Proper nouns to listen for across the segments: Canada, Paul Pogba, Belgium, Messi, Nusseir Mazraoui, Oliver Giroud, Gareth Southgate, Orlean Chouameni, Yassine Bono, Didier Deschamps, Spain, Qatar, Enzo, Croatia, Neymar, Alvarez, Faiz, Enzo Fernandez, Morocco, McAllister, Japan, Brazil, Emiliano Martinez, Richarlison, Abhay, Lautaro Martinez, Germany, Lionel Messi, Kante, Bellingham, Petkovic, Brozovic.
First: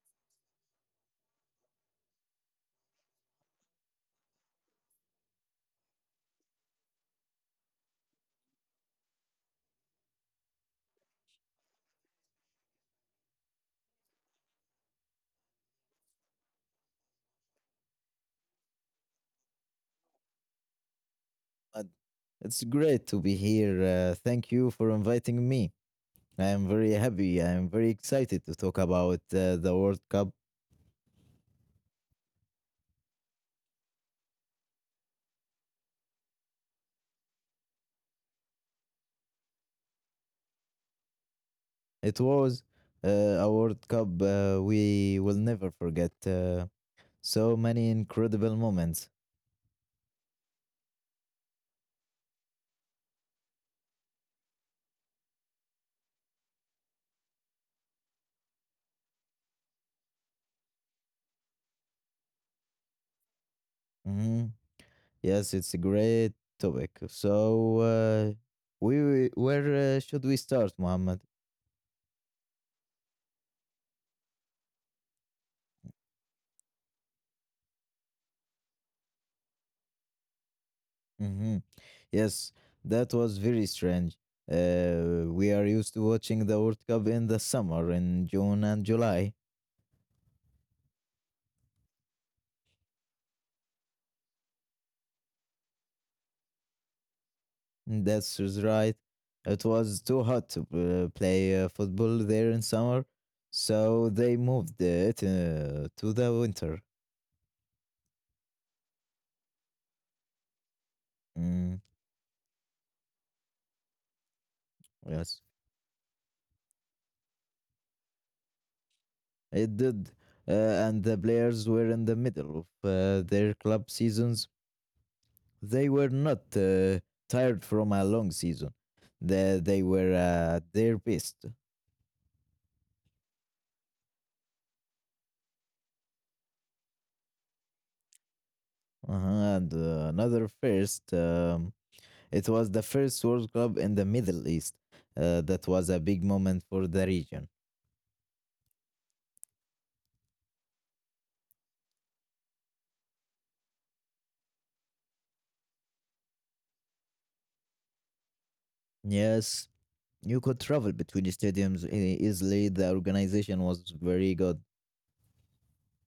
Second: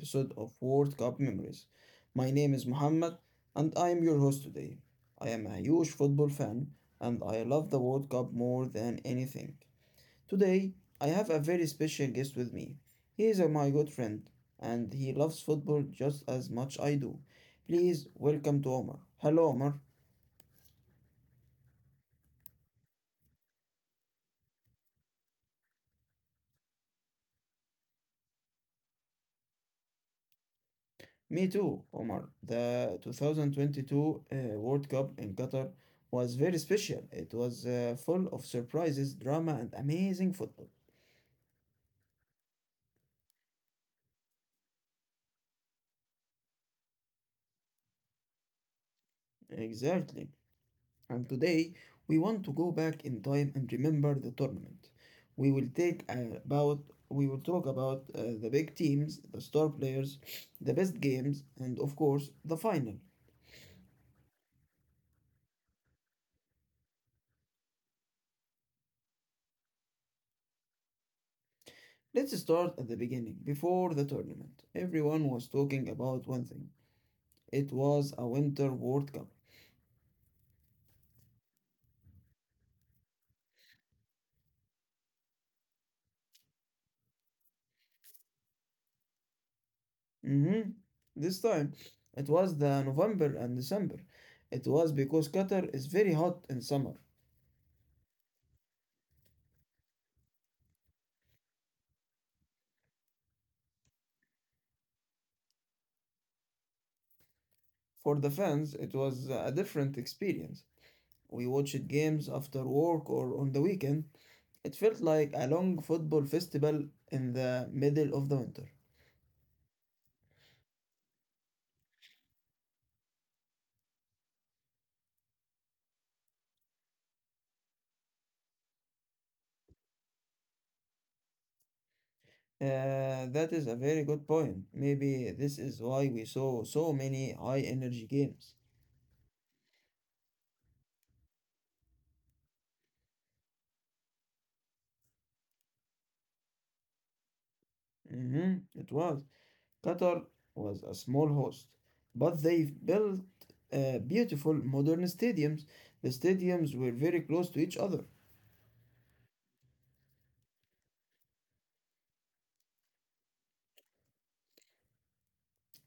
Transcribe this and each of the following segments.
episode of World Cup Memories. My name is Muhammad, and I am your host today. I am a huge football fan, and I love the World Cup more than anything. Today, I have a very special guest with me. He is my good friend, and he loves football just as much I do. Please welcome to Omar. Hello, Omar. Ahmad. It's great to be here. Thank you for inviting me. I am very happy. I am very excited to talk about the World Cup. Me too, Omar. The 2022 World Cup in Qatar was very special. It was full of surprises, drama, and amazing football. It was uh, a World Cup we will never forget. So many incredible moments. Exactly. And today, we want to go back in time and remember the tournament. We will take uh, about we will talk about the big teams, the star players, the best games, and of course, the final. hmm Yes, it's a great topic. So, we- where Should we start, Mohammed? Let's start at the beginning, before the tournament. Everyone was talking about one thing. It was a Winter World Cup. Mm-hmm. Yes, that was very strange. We are used to watching the World Cup in the summer, in June and July. Mm-hmm. This time it was the November and December. It was because Qatar is very hot in summer. That's is right. It was too hot to play football there in summer, so they moved it to the winter. For the fans, it was a different experience. We Mm, watched games after work or on the weekend. It felt yes, like a long football festival in the middle of the winter. it did. And the players were in the middle of their club seasons. They were not tired from a long season. They were at their best. That is a very good point. Maybe this is why we saw so many high energy games. Uh-huh, and another first, it was the first World Cup in the Middle East. That was a big moment for the region. It was. Qatar was a small host, but they built beautiful modern stadiums. The stadiums were very close to each other. Yes, you could travel between the stadiums easily. The organization was very good.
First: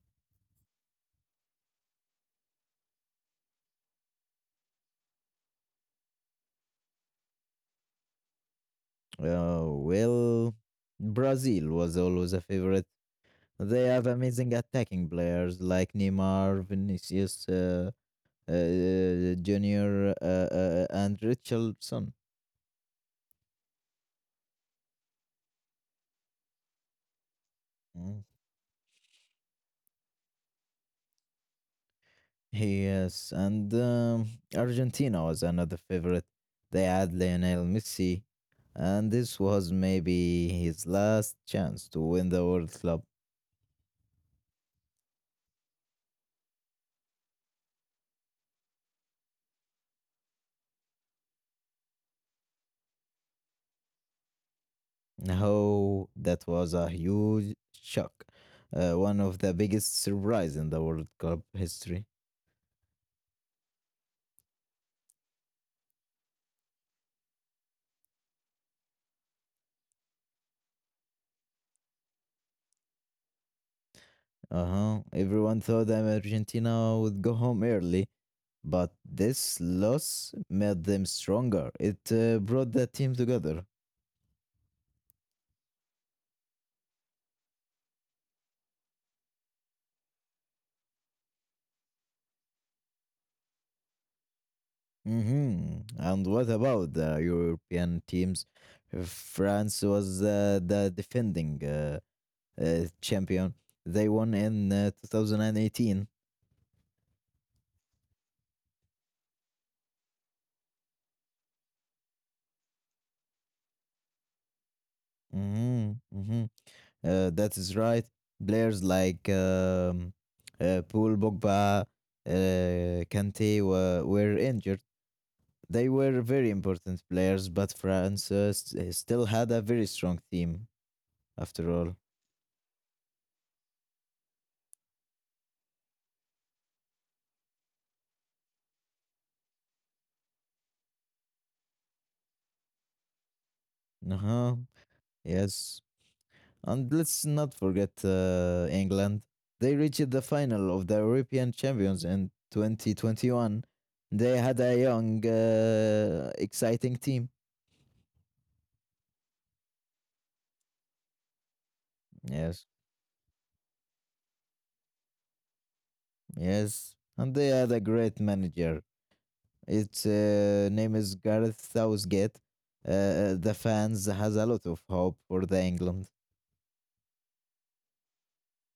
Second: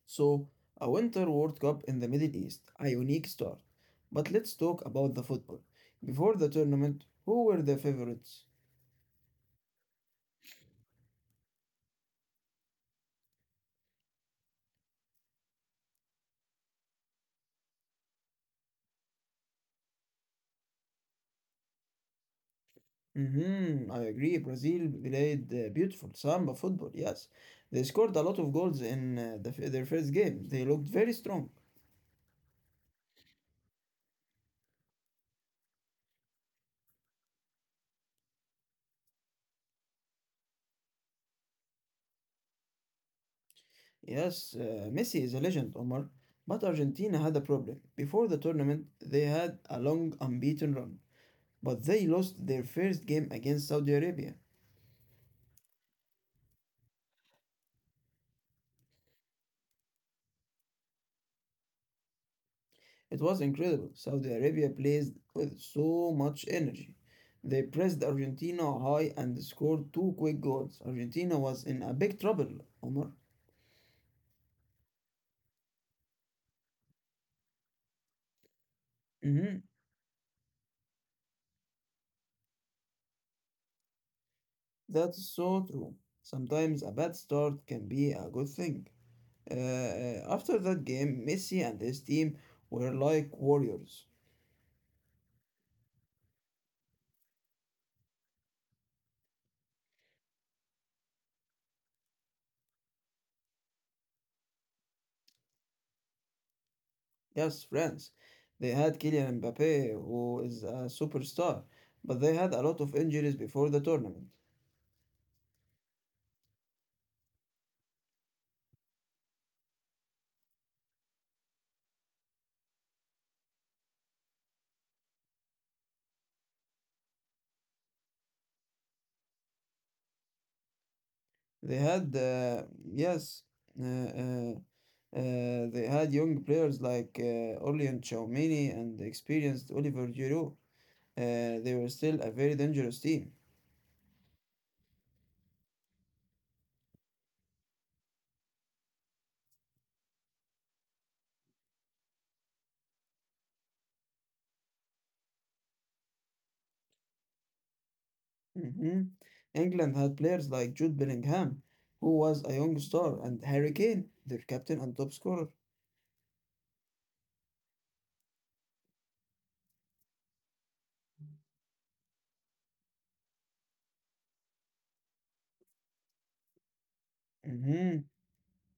So, a Winter World Cup in the Middle East, a unique start. But let's talk about the football. Before the tournament, who were the favorites? Uh, well, Brazil was always a favorite. They have amazing attacking players like Neymar, Vinicius, Junior and Richardson. Mm-hmm, I agree. Brazil played beautiful samba football, yes. They scored a Mm. lot of goals in their first game. They looked very strong. Yes, and Argentina was another favorite. They had Lionel Messi, and this was maybe his last chance to win the World Cup. Yes, Messi is a legend, Omar, but Argentina had a problem. Before the tournament, they had a long unbeaten run, but they lost their first game against Saudi Arabia. Oh, that was a huge shock. One of the biggest surprise in the World Cup history. It was incredible. Saudi Arabia plays with so much energy. They pressed Argentina high and scored two quick goals. Argentina was in a big trouble, Omar. Uh huh. Everyone thought that Argentina would go home early, but Mm-hmm. this loss made them stronger. It brought the team together. That's so true. Sometimes a bad start can be a good thing. After that game, Messi and his team were like warriors. And what about the European teams? France was the defending champion. They won in 2018. Yes, friends. They had Kylian Mbappe, who is a superstar, but they had a lot of injuries before the tournament. hmm hmm that is right. Players like Paul Pogba, Kante were injured. They were very important players, but France still had a very strong team after They all. had, uh, yes, uh, uh, uh, they had young players like Orlean Chouameni and experienced Oliver Giroud. They were still a very dangerous team. Uh huh. Yes. And let's not forget England. They reached the final of the European Champions in 2021. They had a young, exciting team. hmm England had players like Jude Bellingham, who was a Yes. young star, and Harry Kane, their captain and top scorer. Yes. And they had a great manager. Its name is Gareth Southgate. The fans has a lot of hope for the England. Mhm.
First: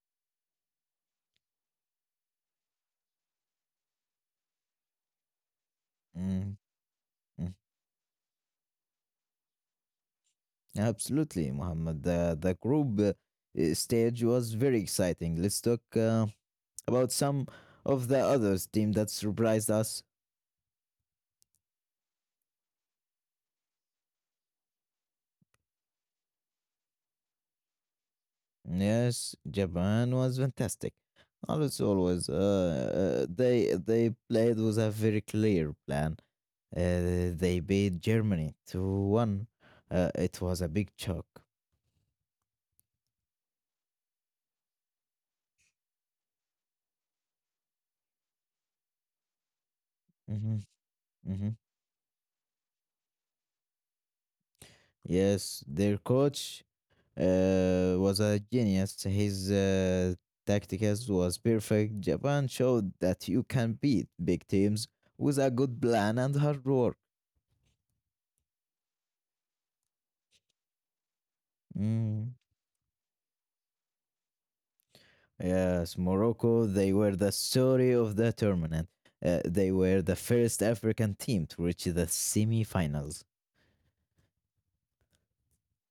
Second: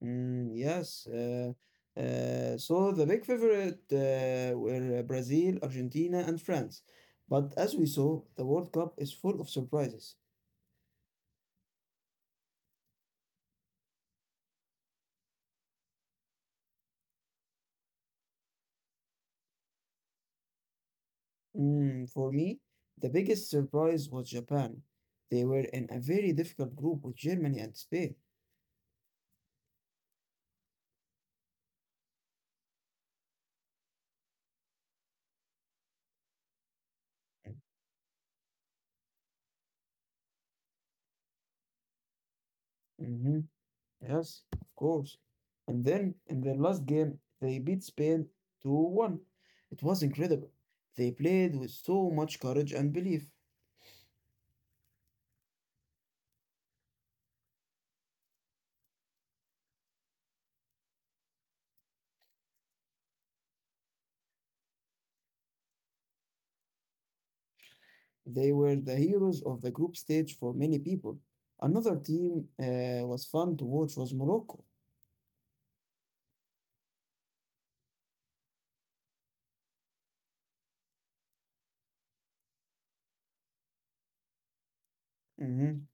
Mm, yes. So the big favorite were Brazil, Argentina, and Mm. France. But as we saw, the World Cup is full of surprises. Absolutely, Muhammad. The group stage was very exciting. Let's talk about some of the others team that surprised us. For me, the biggest surprise was Japan. They were in a very difficult group with Germany and Spain. Yes, Japan was fantastic. As always, they played with a very clear plan. They beat Germany 2-1. It was a big shock. Mm-hmm. Yes, of course. And then in their last game, they beat Spain 2-1. It was incredible. hmm They played hmm with so much courage and belief. Yes, their coach was a genius. His tactics was perfect. Japan showed that you can beat big teams with a good plan and hard work. They were the heroes of the group stage for many people. Another Mm. team was fun to watch was Morocco. Yes, Morocco, they were the story of the tournament. They were the first African team to reach the semi-finals. Hmm.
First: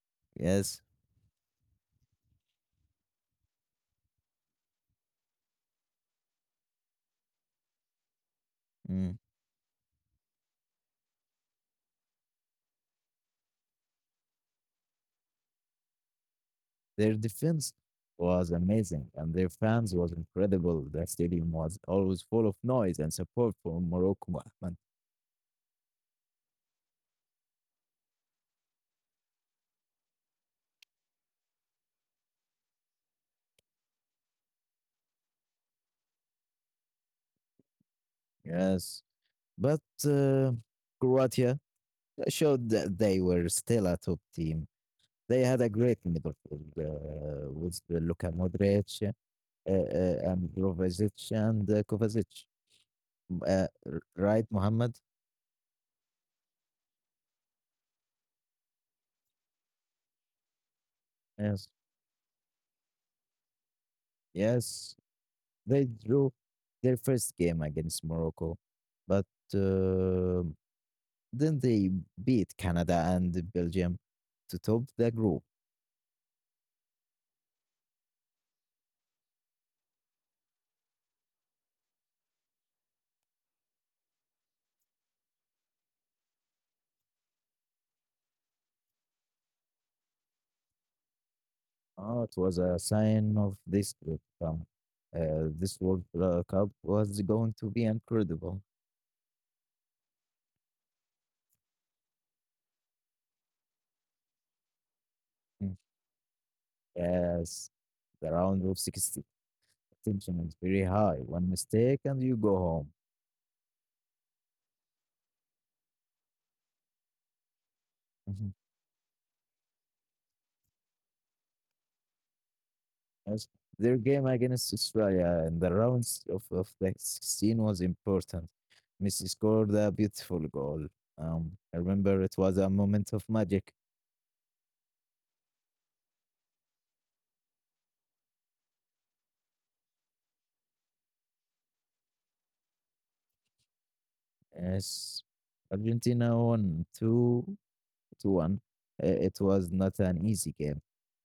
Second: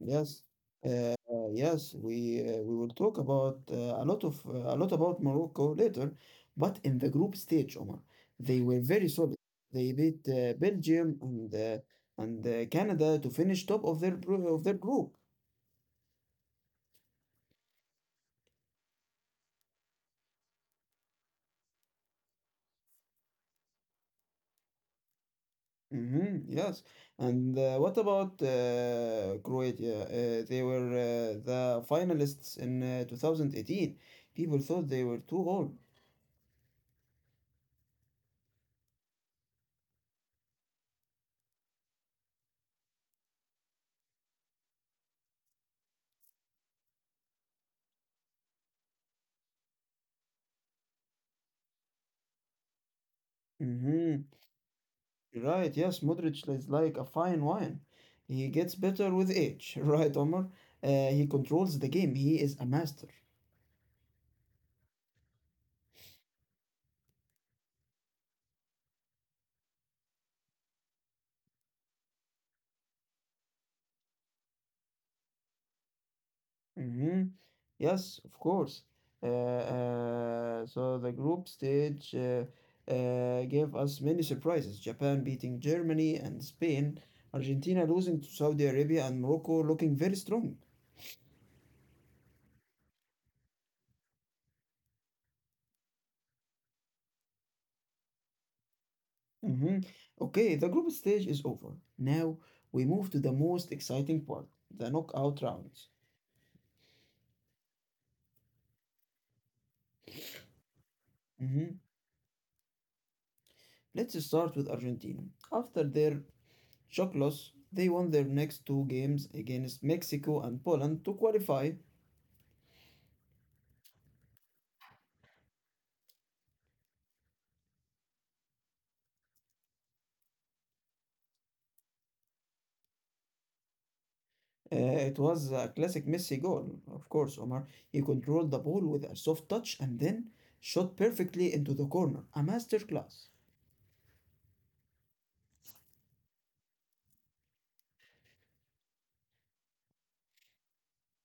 Yes, Yes, uh, yes, we will talk about a lot about Morocco later, but in the group stage, Omar, they were very mm. solid. They beat Belgium and Canada to finish top of their group. Their defense was amazing and their fans was incredible. The stadium was always full of noise and support for Morocco. Ahmed. Hmm. Yes, and what about Croatia? They were the finalists in 2018. People thought they were too old. Yes. But uh, Croatia showed that they were still a top team. They had a great midfield with the Luka Modric and Brozovic and Kovacic. Hmm. Right, Mohammed? Right, yes, Modric is like a fine wine. He gets better with age, right, Omar? He Yes. controls the game. He is a master. Yes. They drew their first game against Morocco, but uh, then they beat Canada and Belgium to top the group. Hmm. Yes, of course. Uh, so the group stage gave us many surprises. Japan beating Germany and Spain, Argentina losing to Saudi Arabia, and Morocco looking very strong. Oh, it was a sign of this trip. This Cup was going to be incredible. hmm Okay, the group stage is over. Now we move to the most exciting part, the knockout Mm. rounds. Yes, the round of 16 tension is very high. One hmm mistake and you go home. Let's start with Argentina. After their shock loss, they won their Mhm. next two games against Mexico and Poland to qualify. Yes, their game against Australia in the rounds of the 16 was important. Messi scored a beautiful goal. I remember it was a moment of magic. It was a classic Messi goal, of course, Omar. He controlled the ball with a soft touch and then shot perfectly into the corner. A masterclass. Yes, Argentina won 2 2-1. It was not an easy game,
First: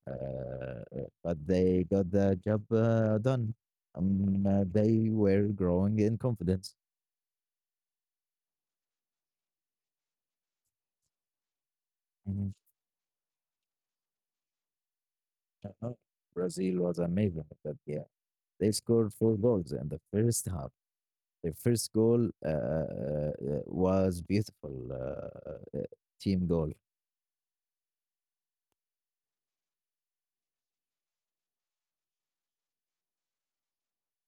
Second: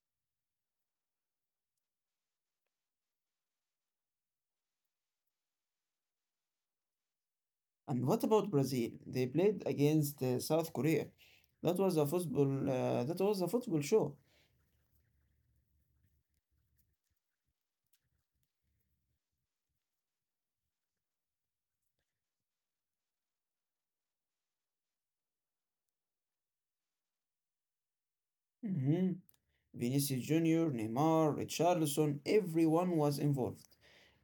uh, but they got the job done. They were growing in confidence. And what about Brazil? They played against South Korea. That was a Mhm. football. Uh, that was a football show. Uh, Brazil was amazing at that game. They scored four goals in the first half. Their first goal was beautiful team goal. hmm Vinicius Junior, Neymar, Richarlison, everyone was involved.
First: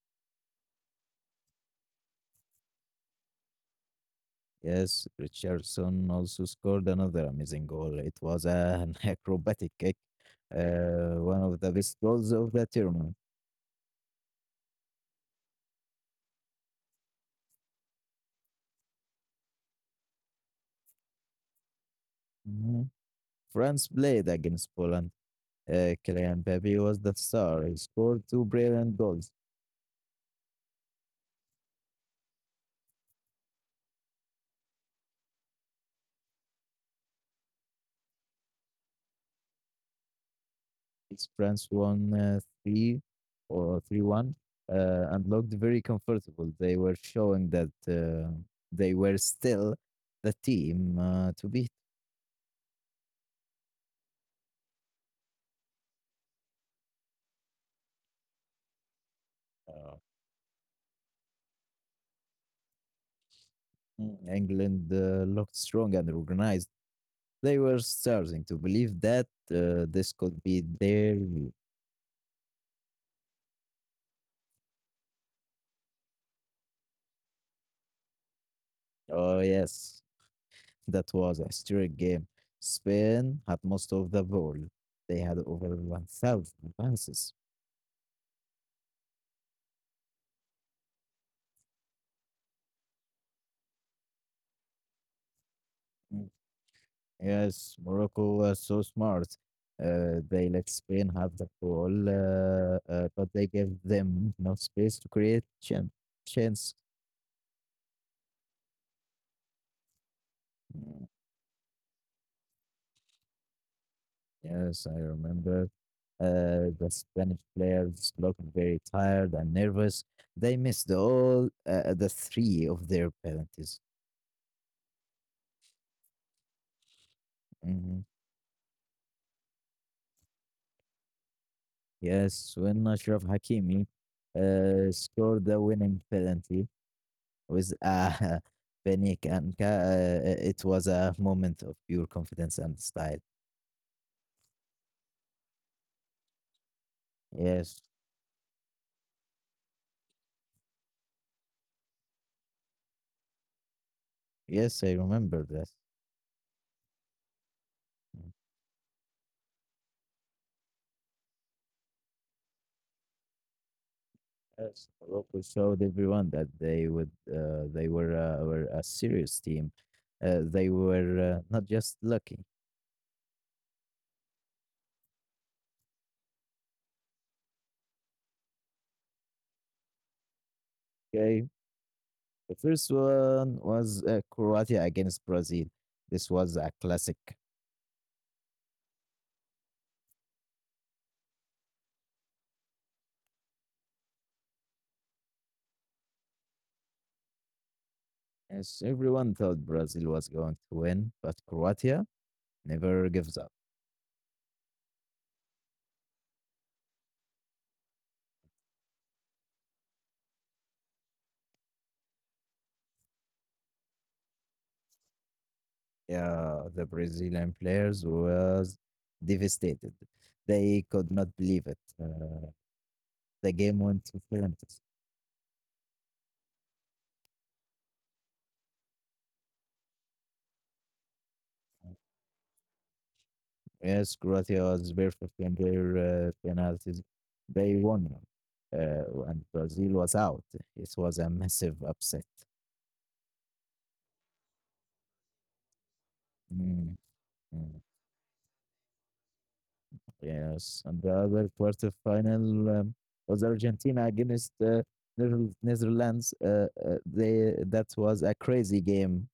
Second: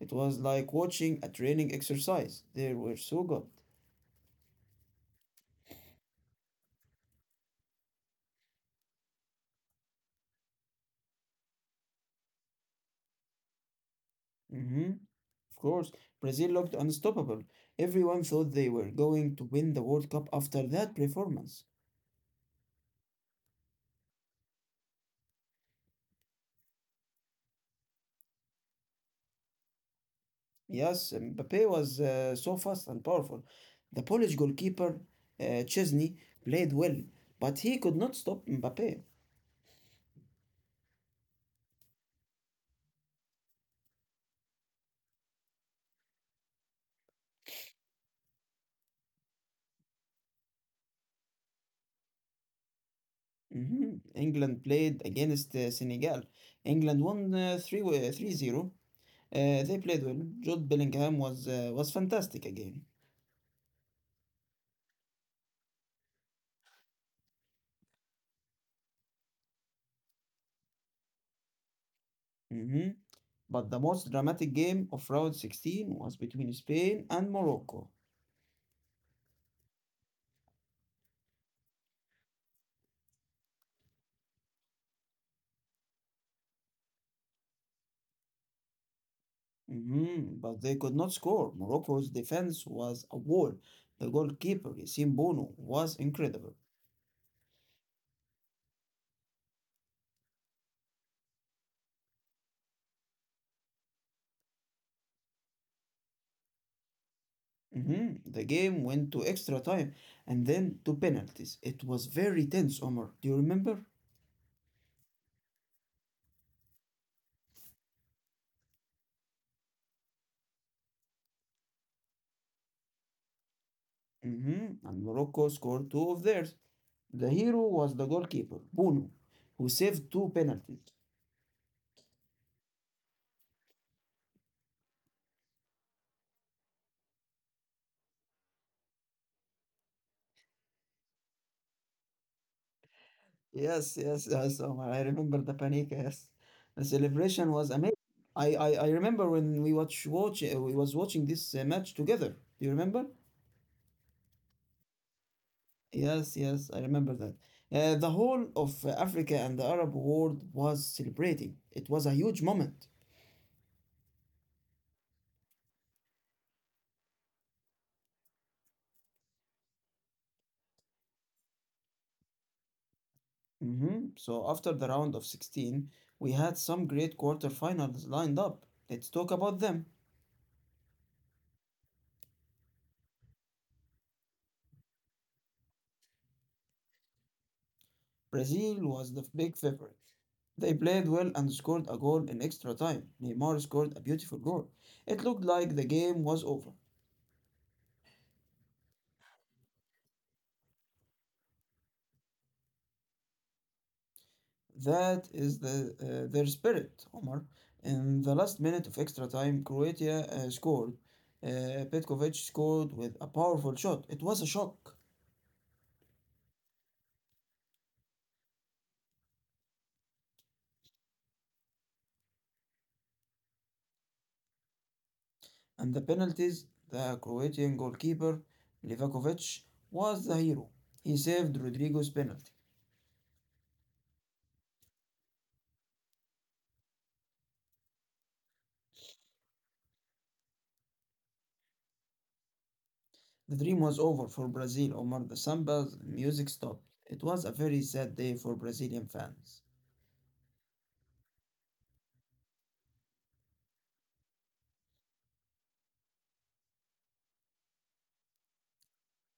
It was like watching a training exercise. They were so good. Yes, Richardson also scored another amazing goal. It was an acrobatic kick, one of the best goals of the tournament. hmm Of course, Brazil looked unstoppable. Everyone thought they were going to win the World Cup after that performance. Mhm. France played against Poland. Kylian Mbappe was the star. He scored two brilliant goals. Yes, Mbappe was so fast and powerful. The Polish goalkeeper, Chesney, played well, but he could not stop Mbappe. It's France won 3 or 3-1, and looked very comfortable. They were showing that they were still the team to beat. Mhm. England played against Senegal. England won 3 3 zero. They Uh, played well. Jude Bellingham was fantastic again. England looked strong and organized. They were starting to believe that this could be their. Mhm. But the most dramatic game of round 16 was between Spain and Morocco. Oh yes, that was a historic game. Spain had most of the ball. They had over 1,000 passes. Mhm. But they could not score. Morocco's defense was a wall. The goalkeeper, Yassine Bono, was Mm. incredible. Yes, Morocco was so smart. They let Spain have the ball, but they gave them no space to create chance. Mhm. The game went to extra time and then to Mm. penalties. It was very tense, Omar. Do you remember? Yes, I remember. The Spanish players looked very tired and nervous. They missed all the three of their penalties. Mhm. And Morocco scored two of theirs. The hero was the Mhm. goalkeeper, Bono, who saved two penalties. Yes, when Ashraf Hakimi scored the winning penalty with a panic, and it was a moment of pure confidence and style. Yes, yes, yes, Omar. I remember the panic. Yes, the celebration was Yes, amazing. I remember when we was watching this match together. Do you remember? yes, I remember this. Yes, yes, I remember that. The whole of Africa and the Arab world was celebrating. It was a huge moment. Yes, Morocco showed everyone that they were a serious team. They were not just lucky. So after the round of 16, we had some great quarterfinals lined up. Let's talk about them. Okay, the first one was Croatia against Brazil. This was a classic. Brazil was the big favorite. They played well and scored a goal in extra time. Neymar scored a beautiful goal. It looked like the game was over. Yes, everyone thought Brazil was going to win, but Croatia never gives up. That is their spirit, Omar. In the last minute of extra time, Croatia scored. Petkovic scored with a powerful shot. It was a shock. Yeah, the Brazilian players was devastated. They could not believe it. The game went to penalties. And the penalties, the Croatian goalkeeper, Livakovic, was the hero. He saved Rodrigo's penalty. Yes, Croatia was perfect in their penalties. They won, and Brazil was out. It was a massive upset. The dream was over for Brazil, Omar. The samba's music stopped. Mm, It was a very mm. sad day for Brazilian fans. Yes, and the other quarterfinal was Argentina against Netherlands. They that was a crazy game.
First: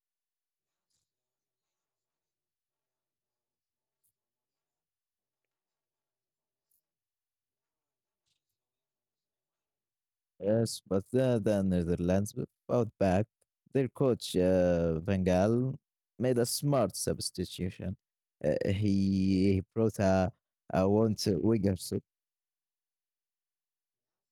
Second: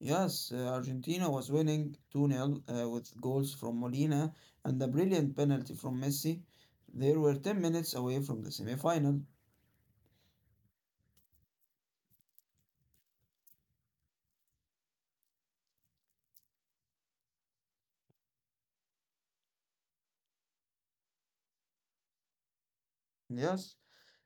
Yes, Argentina was winning 2-0 with goals from Molina and a brilliant penalty from Messi. They were 10 minutes away from the semi-final. Yes, but the Netherlands fought back. Their coach Van Gaal made a smart substitution. Uh, he, he brought a want Wigersup. Yes,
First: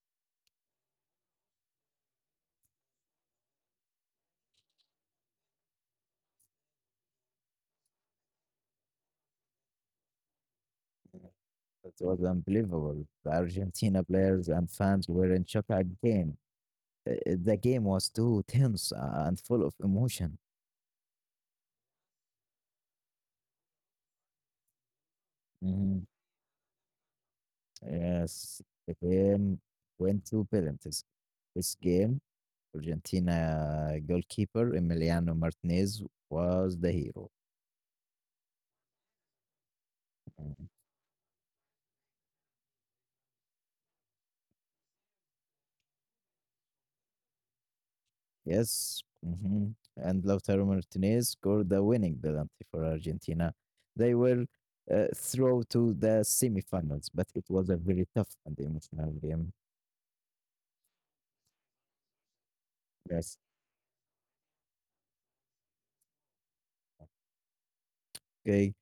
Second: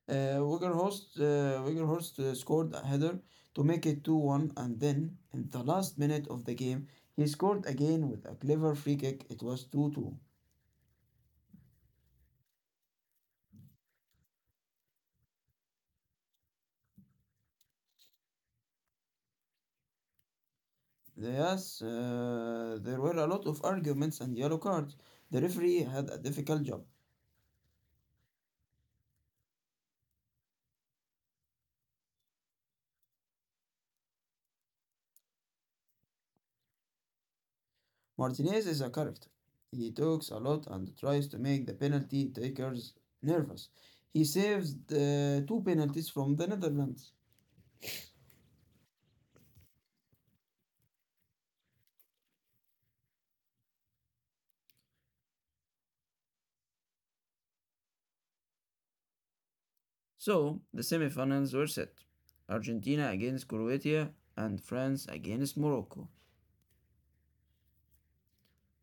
uh, Wegerhorst scored a header to make it 2-1 and then, in the last minute of the game, he scored again with a clever free kick. It was 2-2. That was unbelievable. The Argentina players and fans were in shock again. Uh, The game was too tense and full of emotion. Yes, there were a lot of arguments and yellow cards. The referee had Mhm. a difficult job. Yes, the game went to penalties. This game, Argentina goalkeeper Emiliano Martinez was the hero. Martinez is a character. He talks a lot Mhm. and tries to make the penalty takers nervous. He saves the two penalties from the Netherlands. Yes, mhm, and Lautaro Martinez scored the winning penalty for Argentina. They were through to the semifinals, but it was a very tough and emotional game. So the semifinals were set. Argentina Yes. against Croatia and France against Morocco. Okay,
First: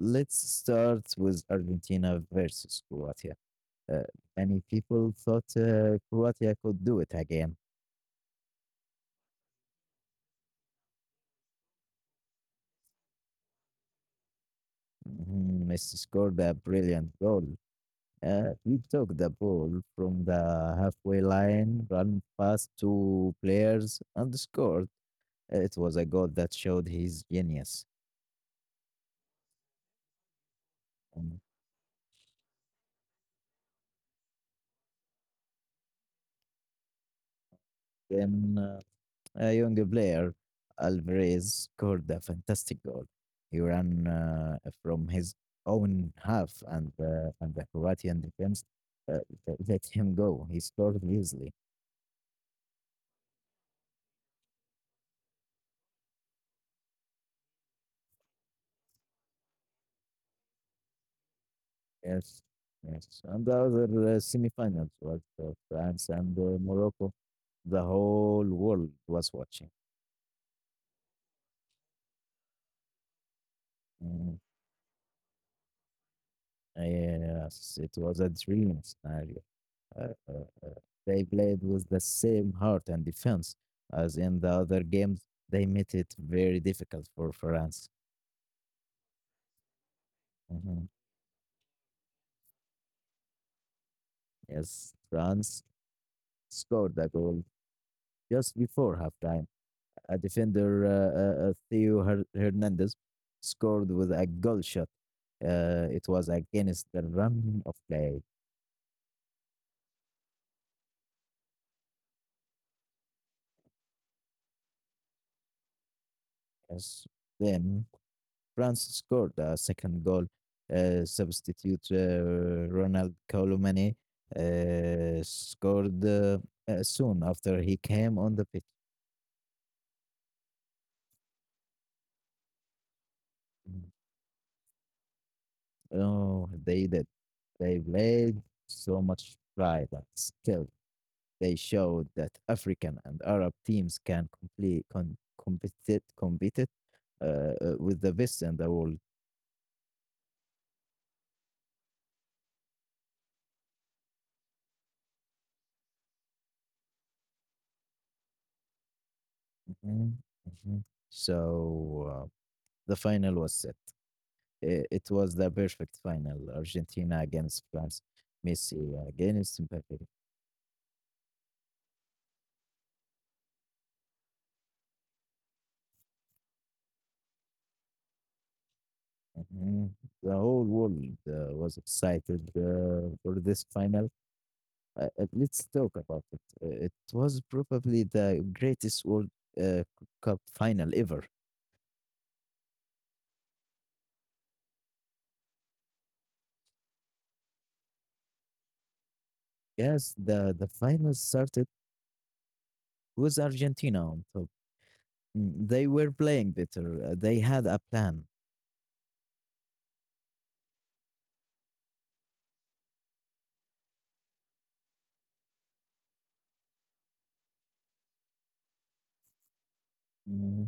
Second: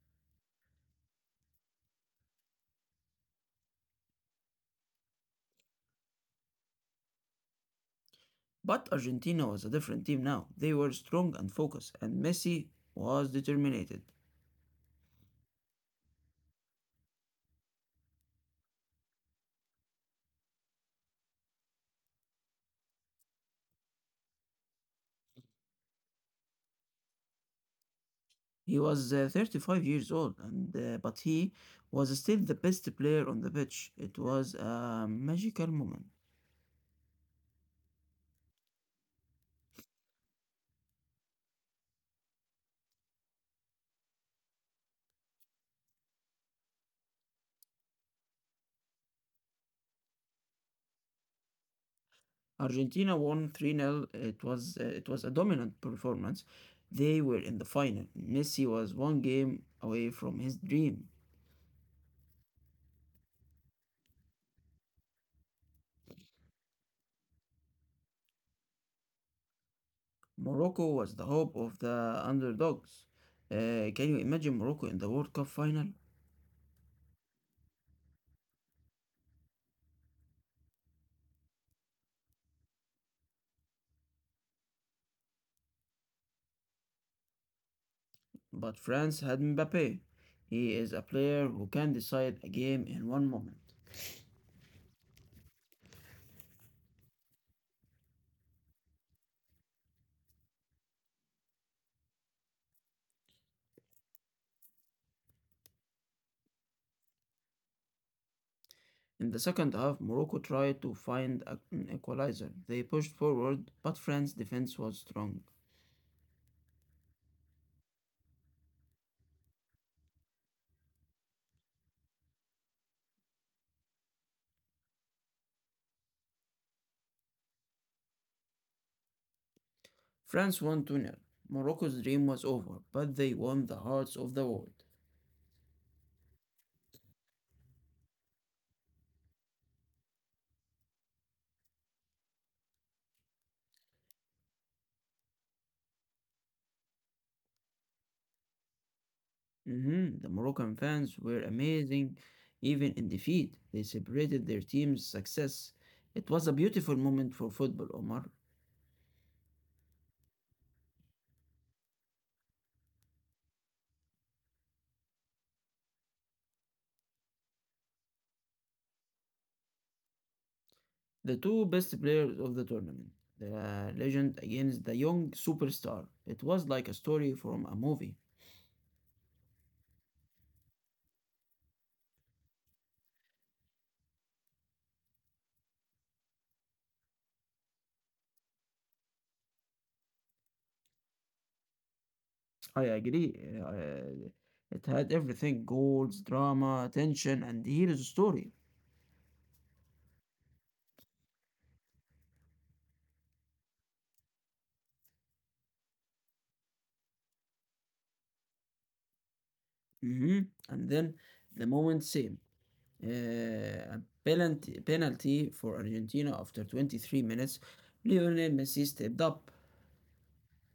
let's start with Argentina versus Croatia. Uh, many people thought Croatia could do it again. But Argentina was a different team now. They were strong and focused, and Messi was determined. Mhm, Messi scored a brilliant goal. He took the ball from the halfway line, ran past two players, and scored. It was a goal that showed his genius. He was 35 years old, and but And he was still the best player on the pitch. It was a magical moment. then A young player, Alvarez scored a fantastic goal. He ran from his own half, and and the Croatian defense uh, let him go. He scored easily. Argentina won 3 nil. It was a dominant performance. They were in the final. Messi was one game away from his dream. Yes, yes. And the other semifinals was France and Morocco. The whole world was watching. Morocco was the hope of the underdogs. Can you Mm, imagine Morocco in the World Cup final? yes, it was a dream scenario. uh, uh, uh, they played with the same heart and defense as in the other games. They made it very difficult for France. But France had Mbappe. He Mhm. is a player who can decide a game in one moment. Yes, France scored the goal just before halftime. A defender, Theo Hernandez, scored with a goal shot. It was against the run of play. In the second half, Morocco tried to find an equalizer. They pushed forward, but France's defense was strong. Yes. Then France scored a second goal. Substitute Ronald Colomani scored soon after he came on the pitch. France won 2-0. Morocco's dream was over, but they won the hearts of the world. Oh, they did. They played so much pride and skill. They showed that African and Arab teams can complete, compete, compete it, uh, with the best in the world. Mhm. The Moroccan fans were amazing even in defeat. They celebrated their team's success. It was a beautiful moment for football, Omar. Mhm, mhm. So uh, the final was set. It was the perfect final. Argentina against France, Messi against Mbappe. The two best players of the tournament, the legend against the young superstar. It was like a story from a movie. Mhm. The whole world was excited for this final. Let's talk about it. It was probably the greatest World uh, Cup final ever. I agree. Uh, it had everything: goals, drama, tension, and hero's story. Yes, the final started with Argentina on top. Mm, they were playing better. They had a plan. hmm And then the moment same. A penalty for Argentina after 23 minutes. Lionel Messi stepped up. Mm-hmm.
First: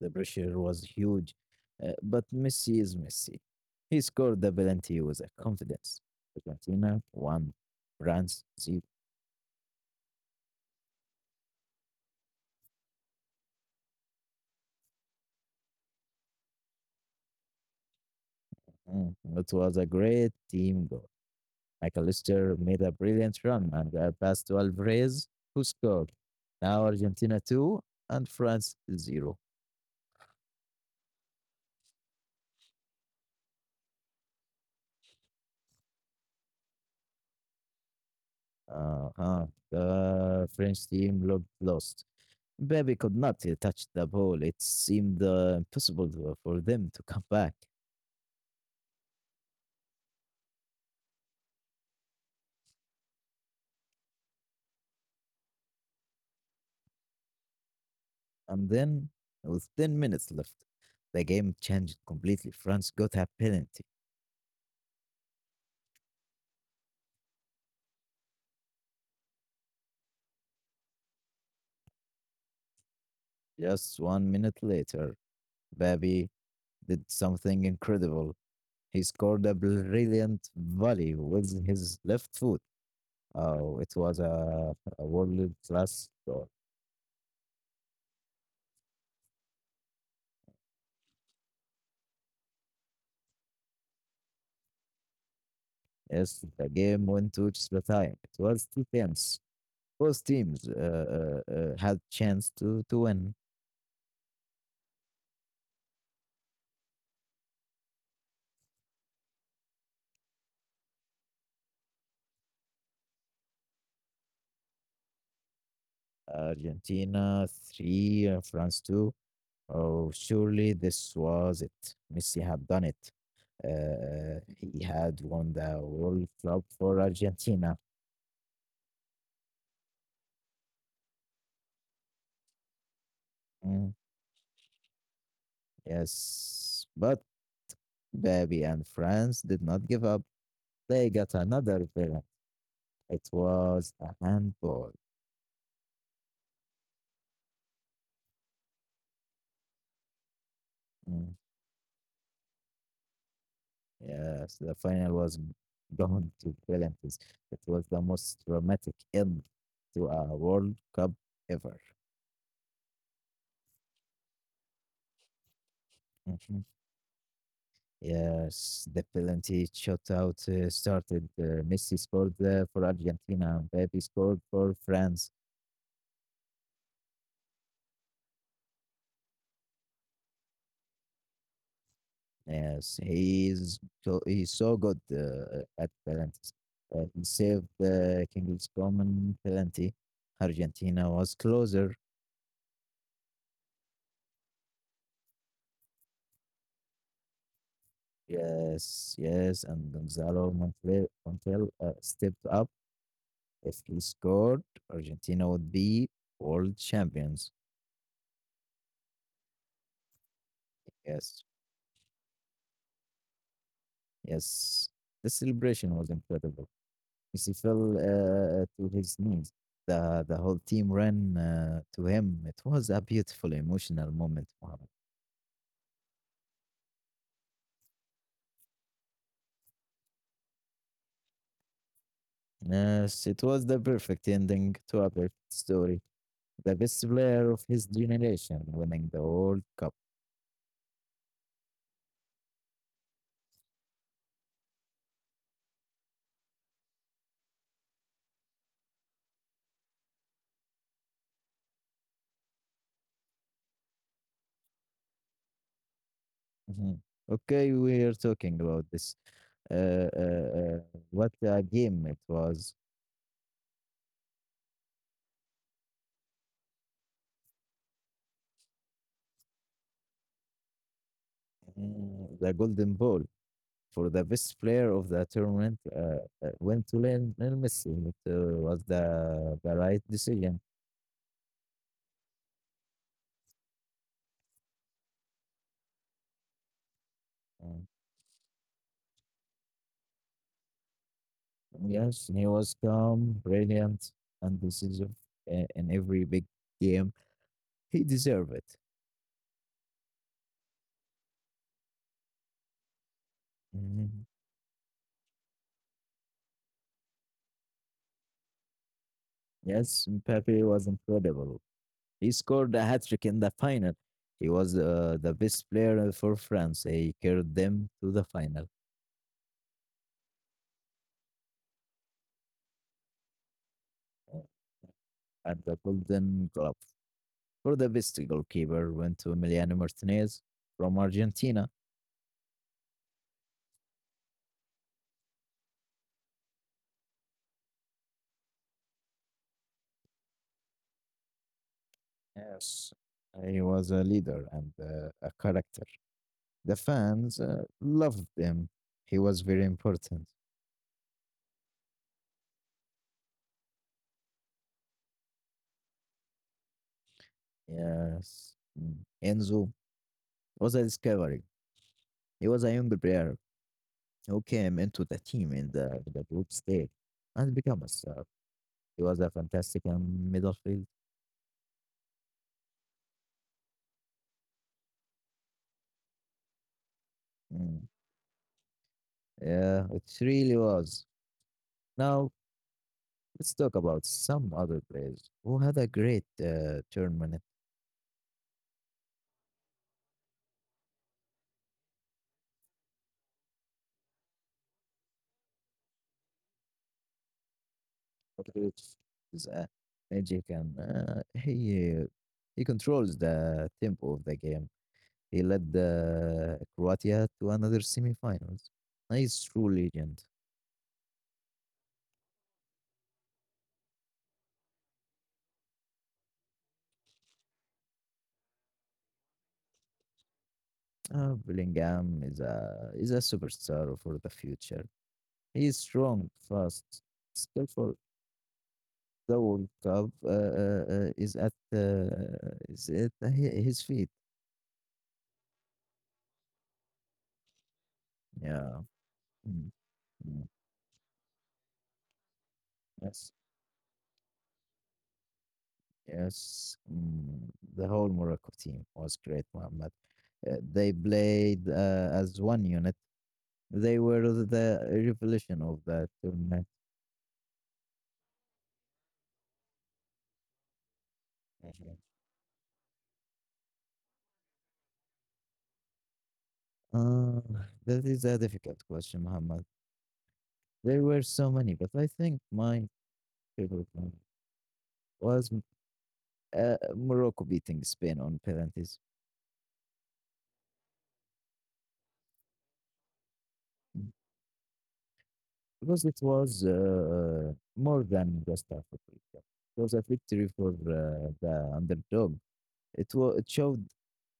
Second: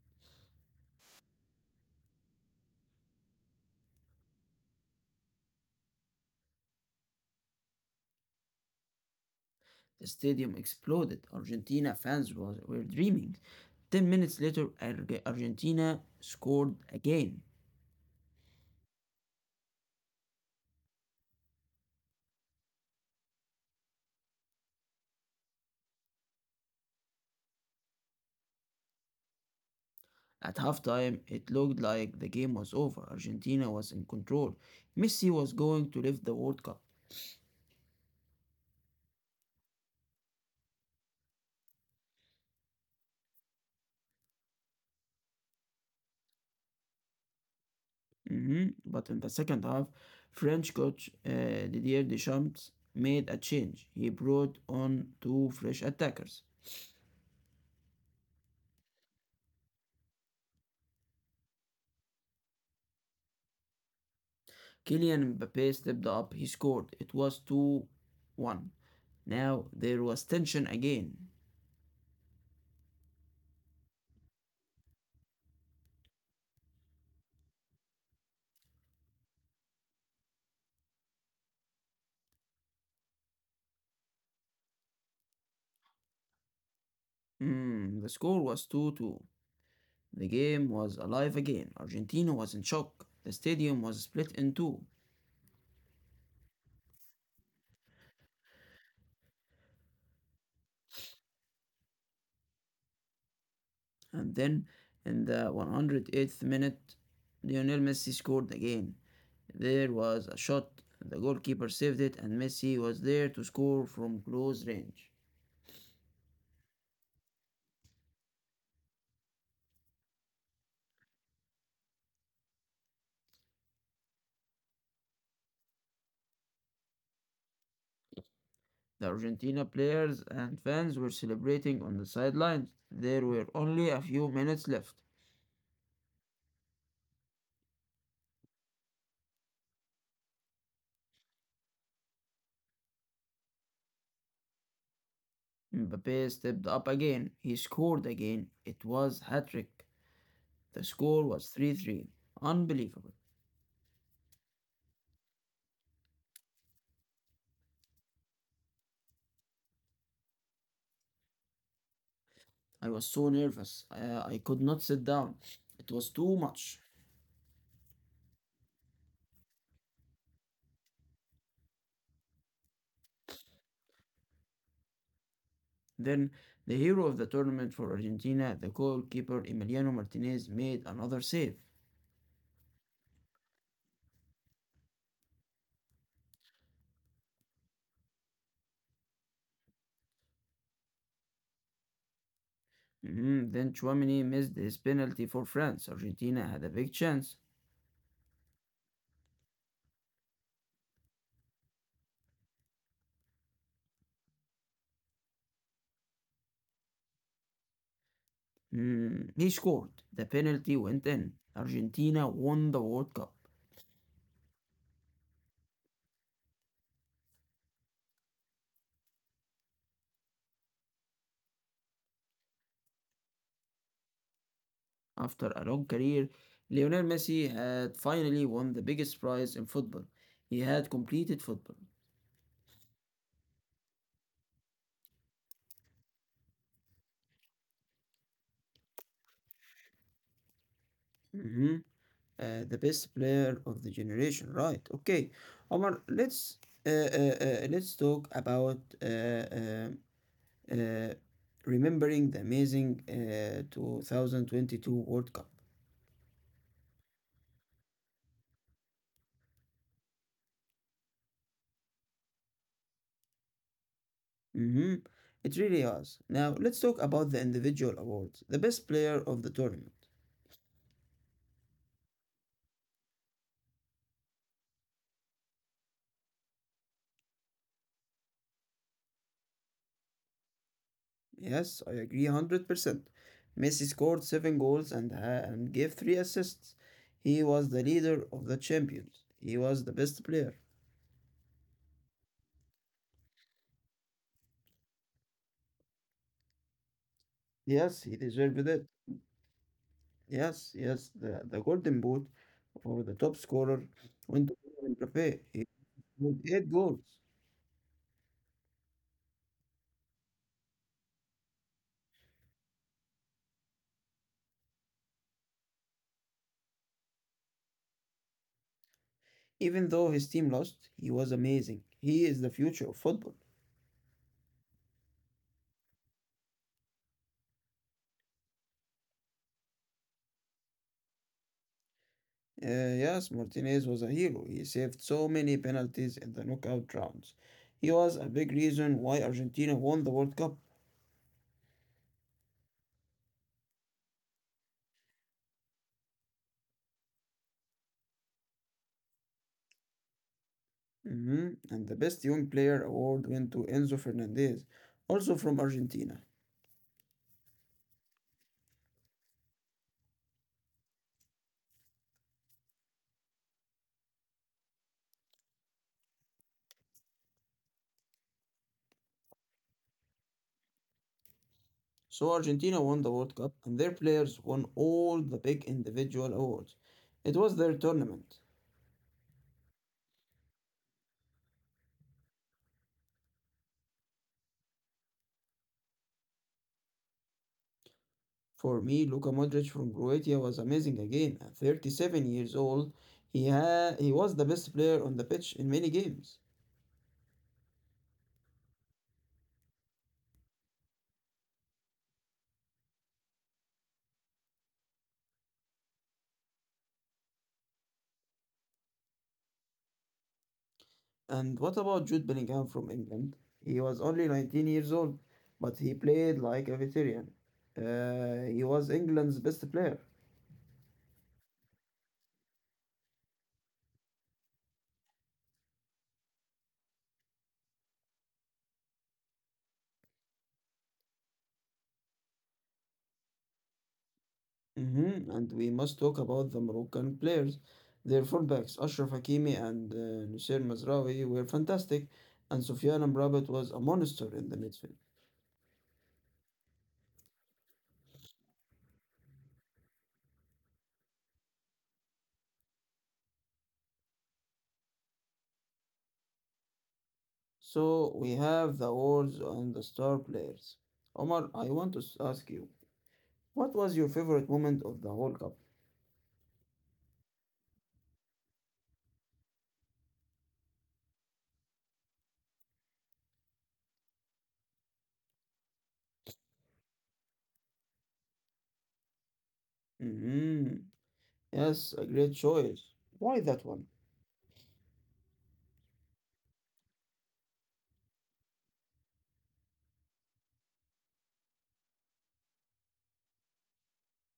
The pressure was huge, but Messi is Messi. He scored the penalty with a confidence. Argentina won, France zero. The stadium exploded. Argentina fans were dreaming. 10 minutes later, Argentina scored again. Mm, it was a great team goal. McAllister made a brilliant run and a pass to Alvarez, who scored. Now Argentina two and France zero. At halftime, it looked like the game was over. Argentina was in control. Messi was going to lift the World Cup. Uh-huh. The French team looked lost. Baby could not touch the ball. It seemed impossible for them to come back. Mhm. But in the second half, French coach Didier Deschamps made a change. He brought on two fresh attackers. And then, with 10 minutes left, the game changed completely. France got a penalty. Kylian Mbappe stepped up, he scored. It was 2-1. Now there was tension again. Just 1 minute later, Babi did something incredible. He scored a brilliant volley with his left foot. Oh, it was a world class goal. Hmm, the score was 2-2. The game was alive again. Argentina was in shock. The stadium was split in two. Yes, the game went to extra time. It was two tense. Both teams had chance to win. And then in the 108th minute, Lionel Messi scored again. There was a shot, the goalkeeper saved it, and Messi was there to score from close range. Argentina 3, France 2. Oh, surely this was it. Messi had done it. He had won the World Cup for Argentina. The Argentina players and fans were celebrating on the sidelines. There were only Mm, a few minutes left. yes, but Baby and France did not give up. They got another villain. It was a handball. Mbappe stepped up again. He scored again. It was hat-trick. The score Mm, was 3-3. Unbelievable. yes, the final was gone to penalties. It was the most dramatic end to a World Cup ever. I was so nervous. I could not sit down. It was too much. Yes, the penalty shootout started. Messi scored for Argentina, and Pepe scored for France. Then, the hero of the tournament for Argentina, the goalkeeper Emiliano Martinez, made another save. Yes, he is he's so good at penalties. He saved King's Common penalty. Argentina was closer. Mhm. Then Chouameni missed his penalty for France. Argentina had a big chance. Yes, yes, and Gonzalo Montel stepped up. If he scored, Argentina would be world champions. Mm, he scored. The penalty went in. Yes, Argentina won the World Cup. yes. The celebration was incredible. He fell to his knees. The whole team ran to him. It was a beautiful, emotional moment, Mohammed. After a long career, Lionel Messi had finally won the biggest prize in football. He had completed football. Yes, it was the perfect ending to a perfect story. The best player of his generation winning the World Cup. Mhm. The best player of the generation, right? Okay, Omar, uh, uh, let's talk about uh, remembering the amazing 2022 World Cup. Mhm. Okay, we are talking about this. Uh, uh, what a game it was. Mm-hmm. It really was. Now let's talk about the individual awards. The best player of the tournament. Mm, the Golden Ball for the best player of the tournament went to Lionel Messi. It was the right decision. Yes, I agree 100%. Messi scored 7 goals and gave 3 assists. He was Uh, the leader of the champions. He was the best player. yes, he was calm, brilliant, and decisive in every big game. Yes, He he deserved deserved it. it. Yes, yes, the golden boot for the top scorer Mhm. went to Kylian Mbappé. He scored 8 goals. Yes, Mbappe was incredible. He scored a hat trick in the final. He was the best player for France. He carried them to the final Even though his team lost, he was amazing. He is the future of football. At the Golden Glove. For the best goalkeeper went to Emiliano Martinez from Argentina. Yes, Martinez was a hero. He saved so many penalties in the knockout rounds. He was a big reason why Argentina won the World Cup. Yes, he was a leader and a character. The fans loved him. He was very important. Mhm. And the Best Young Player award went to Enzo Fernandez, also from Argentina. Yes. Mm. Enzo was a discovery. He was a young player who came into the team in the group stage and became a star. He was a fantastic midfield. So Argentina won the World Cup, and their players won all the big individual awards. It was their Mm. tournament. Yeah, it really was. Now let's talk about some other players who had a great tournament. For me, Luka Modric from Croatia was amazing again. At 37 years old, he was the best player on the pitch in many games. Modric is a magic and he controls the tempo of the game. He led the Croatia to another semifinals. He's true legend. And what about Jude Bellingham from England? He was only 19 years old, but he played like a veteran. He was England's best player. Bellingham is a superstar for the future. He's strong, fast, skillful. The World Cup is at his feet. Hmm. And we must talk about the Moroccan players. Their fullbacks, Yeah. Ashraf Hakimi and Mm. Nusseir Mazraoui, were fantastic, and Sofiane Yes, Amrabat was a monster in the midfield. yes. Mm, the whole Morocco team was great, Mohammed. They played as one unit. They were the revolution of the tournament. So we have the awards and the star players. Omar, I Mhm. want to ask you, what was your favorite moment of the whole cup? Uh, that is a difficult question, Mohammed. There were so many, but I think my favorite one was Morocco beating Spain on penalties Mm-hmm. Yes, a great choice. Why that one? because it was more than just a victory. It was a victory for the underdog. It showed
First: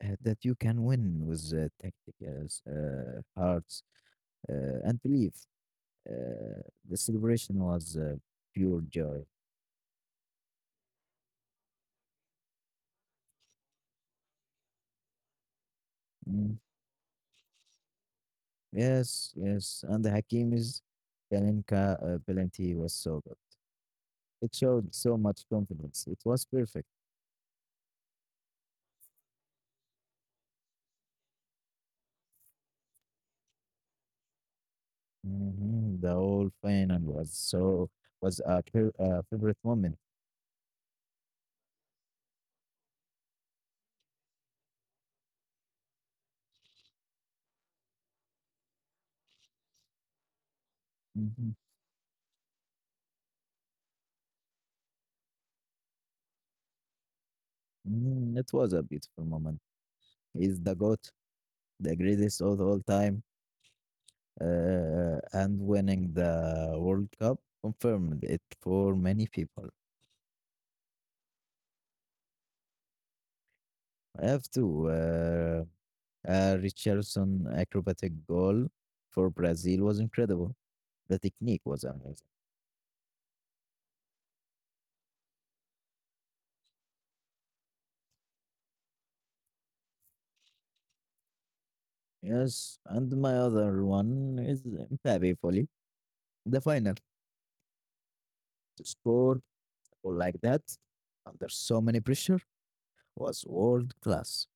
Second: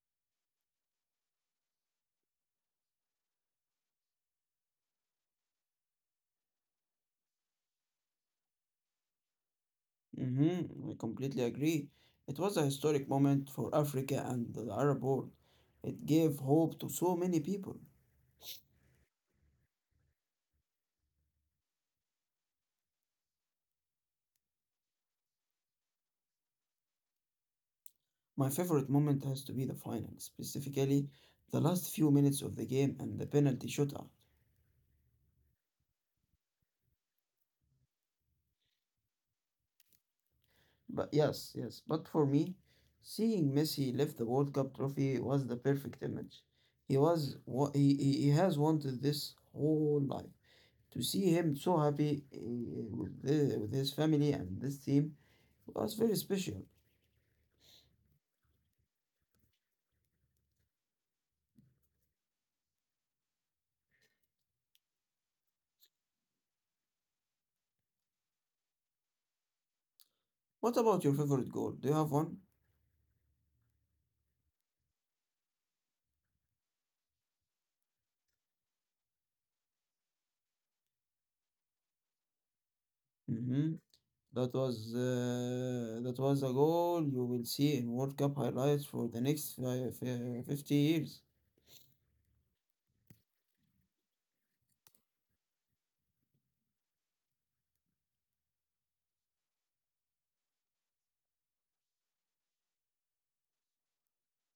that you can win with tactics, hearts, and belief. Uh, the celebration was pure joy. Mm-hmm, I completely agree. It was a historic moment for Africa and the Arab world. It gave Mm. hope to so many people. Yes, yes, and the Hakimi's Kalinka penalty was so good. It showed so much confidence. It was perfect. My favorite moment has to be the final, specifically the last few minutes of the game and the penalty shootout. Hmm. The whole final was favorite moment. But yes, yes, but for me, seeing Messi lift the World Cup trophy was the perfect image. He was what he has wanted this whole life. To see Hmm. him so happy with his family and this team was very special. Mm, it was a beautiful moment. He's the goat, the greatest of all time, and winning the World Cup confirmed it for many people. What about your favorite goal? Do you have one? I have two. A Richardson acrobatic goal for Brazil was incredible. The technique was amazing. Mm-hmm. That was a goal you will see in World Cup highlights for the next 50 years. Yes, and my other one is Mbappe fully. The final to score or like that under so many pressure was world class.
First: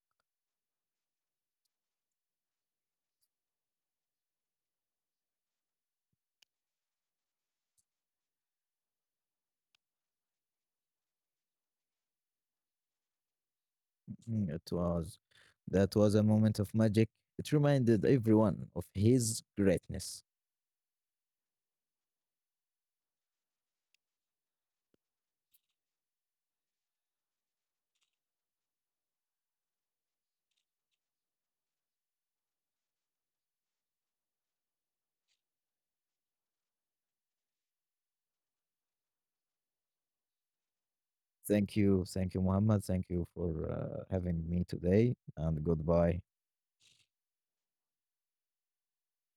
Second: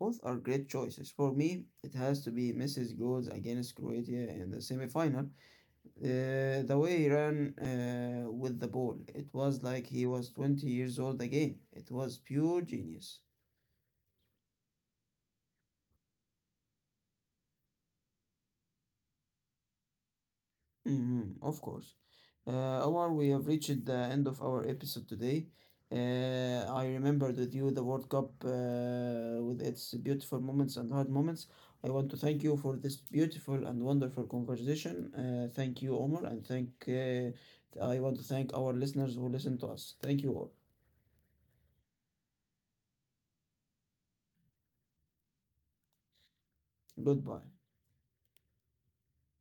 Both are great choices. For me, it has to be Messi's goals against Croatia in the semi-final. The way he ran with the ball, it was like he was 20 years old again. It was pure genius. Mm, It was that was a moment of magic. It reminded everyone of his greatness. Mhm, of course. Omar, we have reached the end of our episode today. I remembered with you the World Cup with its beautiful moments and hard moments. I want to thank you for this beautiful and wonderful conversation. Thank you, Omar, and thank I want to thank our listeners who listen to us. Thank you all. Thank you. Thank you, Muhammad. Thank you for having me today, and goodbye. Goodbye.